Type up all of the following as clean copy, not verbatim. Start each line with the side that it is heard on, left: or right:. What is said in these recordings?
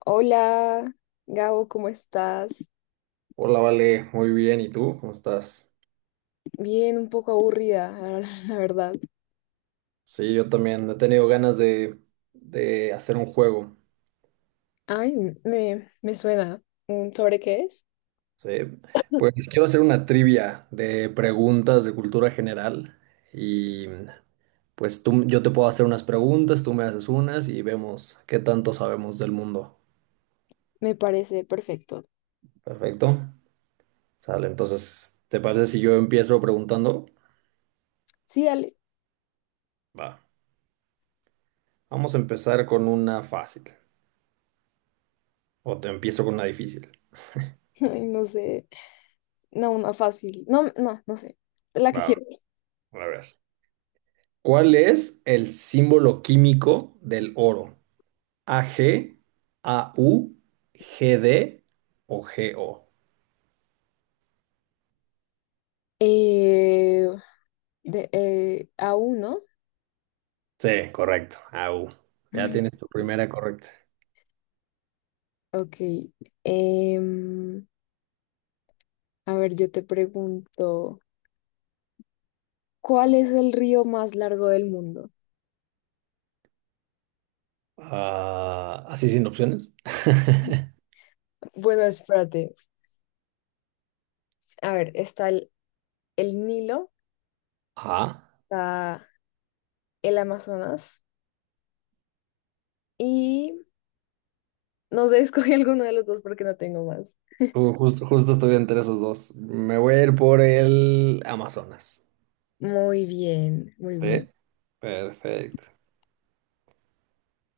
left: Hola, Gabo, ¿cómo estás?
right: Hola, Vale, muy bien. ¿Y tú? ¿Cómo estás?
left: Bien, un poco aburrida, la verdad.
right: Sí, yo también he tenido ganas de hacer un juego.
left: Ay, me suena. Mm, ¿sobre qué es?
right: Sí, pues quiero hacer una trivia de preguntas de cultura general y yo te puedo hacer unas preguntas, tú me haces unas y vemos qué tanto sabemos del mundo.
left: Me parece perfecto.
right: Perfecto. Sale, entonces, ¿te parece si yo empiezo preguntando?
left: Sí, dale.
right: Va. Vamos a empezar con una fácil o te empiezo con una difícil.
left: Ay, no sé. No, una fácil. No, no sé. La que
right: Va,
left: quieras.
right: a ver. ¿Cuál es el símbolo químico del oro? ¿AG, AU, GD o GO?
left: Eh, aún, ¿no?
right: Sí, correcto, AU. Ya tienes tu primera correcta.
left: Ok. em, a ver, yo te pregunto, ¿cuál es el río más largo del mundo?
right: Ah, ¿así sin opciones?
left: Bueno, espérate. A ver, está el Nilo,
right: Ah,
left: está el Amazonas y no sé, escogí alguno de los dos porque no tengo más.
right: justo estoy entre esos dos. Me voy a ir por el Amazonas.
left: Muy bien, muy
right: Sí,
left: bien.
right: perfecto.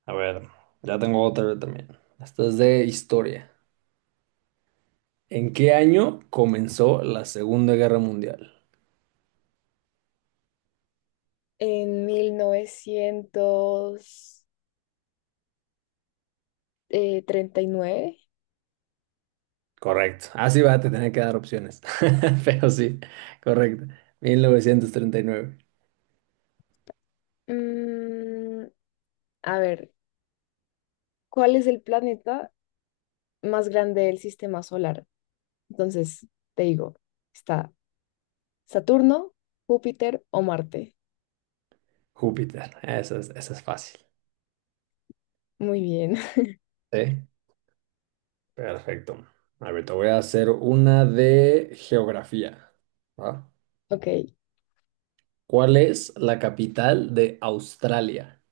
right: A ver, ya tengo otra también. Esta es de historia. ¿En qué año comenzó la Segunda Guerra Mundial?
left: En 1939,
right: Correcto. Así va a te tener que dar opciones. Pero sí, correcto. 1939.
left: mm, a ver, ¿cuál es el planeta más grande del sistema solar? Entonces, te digo, está Saturno, Júpiter o Marte.
right: Júpiter. Esa es fácil.
left: Muy bien,
right: Sí, perfecto. A ver, te voy a hacer una de geografía. ¿Va?
left: ok.
right: ¿Cuál es la capital de Australia?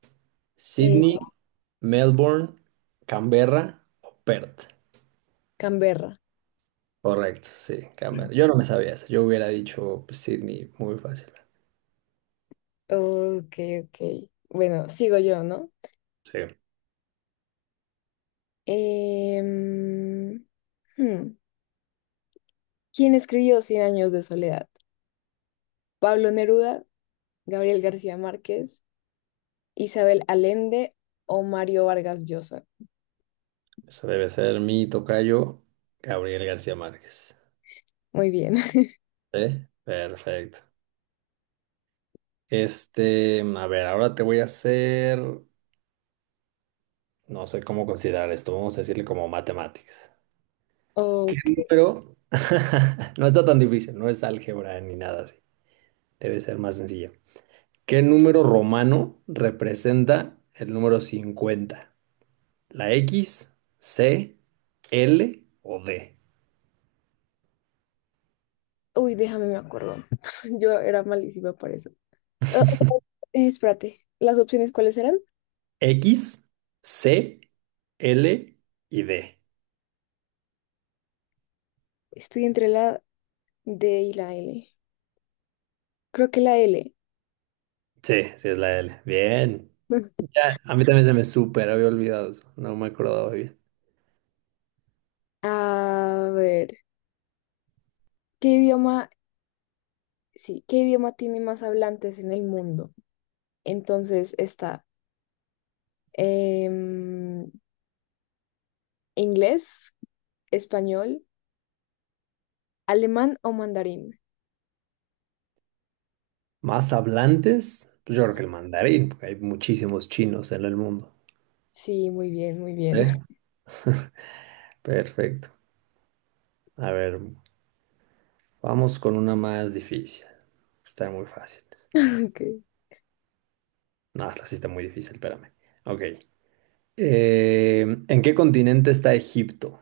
left: Eh,
right: ¿Sydney, Melbourne, Canberra o Perth?
left: Canberra.
right: Correcto, sí, Canberra. Yo no me sabía eso. Yo hubiera dicho pues, Sydney muy fácil.
left: Ok, ok. Bueno, sigo yo, ¿no?
right: Sí.
left: Em, hmm, ¿Quién escribió Cien años de soledad? ¿Pablo Neruda, Gabriel García Márquez, Isabel Allende o Mario Vargas Llosa?
right: Eso debe ser mi tocayo, Gabriel García Márquez.
left: Muy bien.
right: ¿Sí? Perfecto. Este, a ver, ahora te voy a hacer, no sé cómo considerar esto, vamos a decirle como matemáticas. ¿Qué
left: Ok.
right: número? No está tan difícil, no es álgebra ni nada así. Debe ser más sencilla. ¿Qué número romano representa el número 50? ¿La X, C, L o D?
left: Uy, déjame, me acuerdo. Yo era malísima por eso. Ah, Espérate, ¿las opciones cuáles eran?
right: X, C, L y D.
left: Estoy entre la D y la L. Creo que la L.
right: Sí, sí es la L. Bien. Ya, a mí también se me súper había olvidado eso. No me acordaba bien.
left: A ver, ¿qué idioma? Sí, ¿qué idioma tiene más hablantes en el mundo? Entonces está Em, inglés, español, alemán o mandarín.
right: ¿Más hablantes? Pues yo creo que el mandarín, porque hay muchísimos chinos en el mundo.
left: Sí, muy bien, muy bien.
right: ¿Eh? Perfecto. A ver, vamos con una más difícil. Está muy fácil.
left: Ok.
right: No, esta sí está muy difícil, espérame. Ok. Eh, ¿En qué continente está Egipto?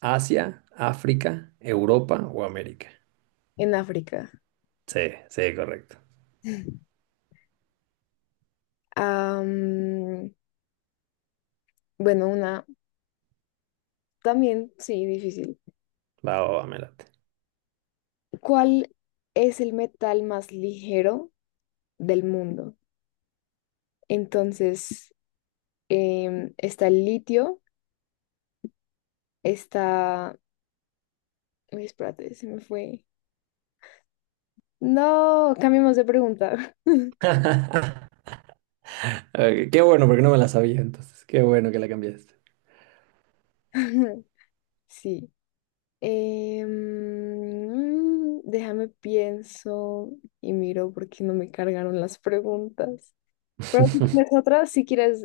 right: ¿Asia, África, Europa o América?
left: En África.
right: Sí, sí, correcto.
left: Am, bueno, una también, sí, difícil.
right: Va, va, va, me late.
left: ¿Cuál es el metal más ligero del mundo? Entonces, está el litio, está... Uy, espérate, se me fue. No, cambiemos de pregunta.
right: Ok, qué bueno, porque no me la sabía entonces. Qué bueno que la cambiaste.
left: Sí. Déjame pienso y miro porque no me cargaron las preguntas. Pero si tienes otra, si quieres...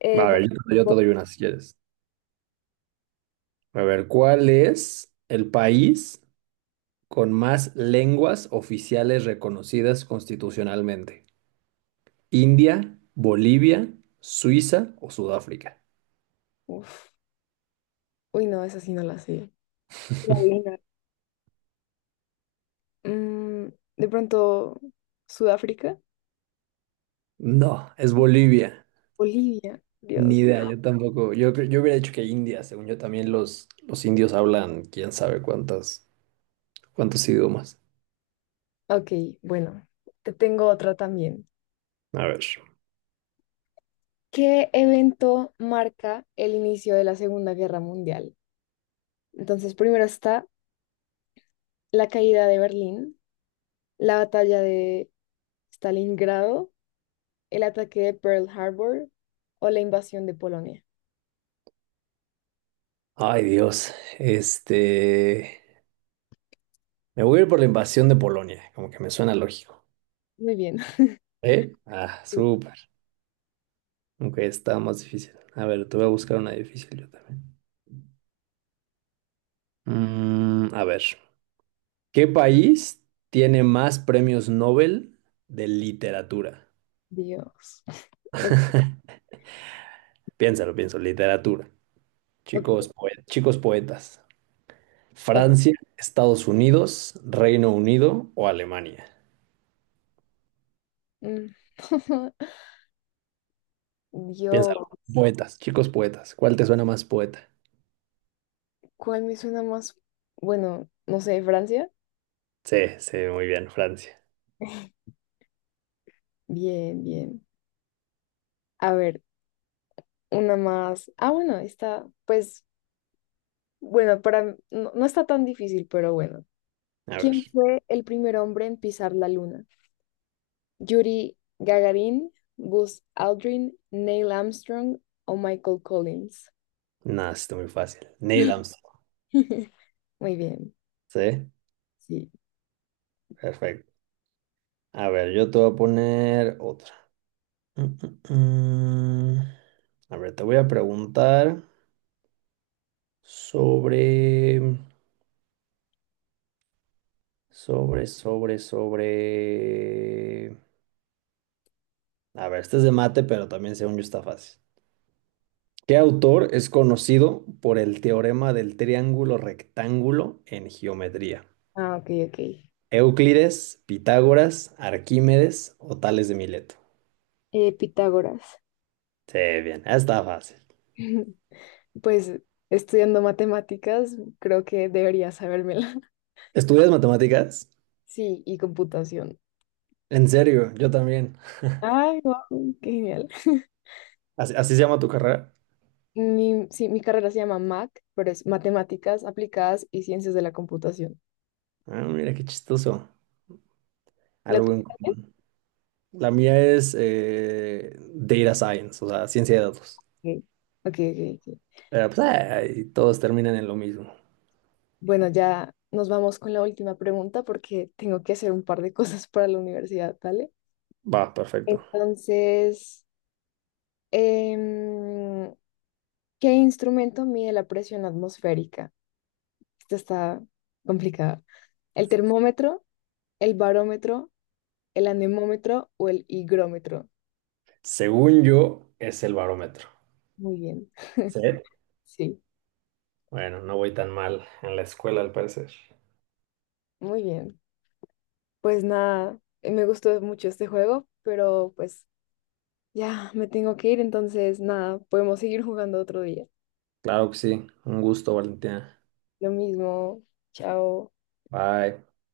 left: eh,
right: Va, a
left: de-
right: ver, yo te doy una si quieres. A ver, ¿cuál es el país con más lenguas oficiales reconocidas constitucionalmente? ¿India, Bolivia, Suiza o Sudáfrica?
left: Uf, uy, no, esa sí no la sé. La adivinar. Mm, de pronto, Sudáfrica,
right: No, es Bolivia.
left: Bolivia,
right: Ni
left: Dios.
right: idea, yo tampoco. Yo, yo hubiera dicho que India, según yo también los indios hablan quién sabe cuántas, cuántos idiomas.
left: Ok, bueno, te tengo otra también.
right: A ver.
left: ¿Qué evento marca el inicio de la Segunda Guerra Mundial? Entonces, primero está la caída de Berlín, la batalla de Stalingrado, el ataque de Pearl Harbor o la invasión de Polonia.
right: Ay, Dios. Este. Me voy a ir por la invasión de Polonia, como que me suena lógico.
left: Muy bien.
right: ¿Eh? Ah, súper. Aunque está más difícil. A ver, te voy a buscar una difícil yo también. A ver, ¿qué país tiene más premios Nobel de literatura?
left: Dios. Ok,
right: Piénsalo, pienso, literatura.
left: ok,
right: Chicos, poe- chicos poetas.
left: ok.
right: Francia, Estados Unidos, Reino Unido o Alemania.
left: Mm.
right: Piénsalo.
left: Dios.
right: Poetas, chicos poetas. ¿Cuál te suena más poeta?
left: ¿Cuál me suena más? Bueno, no sé, Francia.
right: Sí, sí, muy bien, Francia.
left: Bien, bien. A ver, una más. Ah, bueno, está, pues, bueno, para, no, no está tan difícil, pero bueno.
right: A
left: ¿Quién
right: ver.
left: fue el primer hombre en pisar la luna? ¿Yuri Gagarin, Buzz Aldrin, Neil Armstrong o Michael Collins?
right: Nada, está muy fácil. Neil Armstrong.
left: Muy bien,
right: Sí,
left: sí.
right: perfecto. A ver, yo te voy a poner otra. Mm, mm, mm. A ver, te voy a preguntar sobre, sobre. A ver, este es de mate, pero también según yo está fácil. ¿Qué autor es conocido por el teorema del triángulo rectángulo en geometría?
left: Ah, ok, ok.
right: ¿Euclides, Pitágoras, Arquímedes o Tales de Mileto?
left: Pitágoras.
right: Sí, bien, está fácil.
left: Pues estudiando matemáticas, creo que debería sabérmela.
right: ¿Estudias matemáticas?
left: Sí, y computación.
right: En serio, yo también.
left: Ay, wow, qué genial.
right: ¿Así, así se llama tu carrera?
left: Sí, mi carrera se llama MAC, pero es Matemáticas Aplicadas y Ciencias de la Computación.
right: Ah, mira qué chistoso.
left: ¿La
right: Algo
left: tuya
right: en
left: también?
right: común. La mía es Data Science, o sea, ciencia de datos.
left: Ok.
right: Pero pues, ay, todos terminan en lo mismo.
left: Bueno, ya nos vamos con la última pregunta porque tengo que hacer un par de cosas para la universidad, ¿vale?
right: Va, perfecto.
left: Entonces, em, ¿qué instrumento mide la presión atmosférica? Esta está complicada. ¿El termómetro, el barómetro, el anemómetro o el higrómetro?
right: Según yo, es el barómetro.
left: Muy bien,
right: ¿Sí?
left: sí,
right: Bueno, no voy tan mal en la escuela, al parecer.
left: muy bien. Pues nada, me gustó mucho este juego, pero pues ya me tengo que ir, entonces nada, podemos seguir jugando otro día.
right: Claro que sí. Un gusto, Valentina.
left: Lo mismo. Chao.
right: Bye.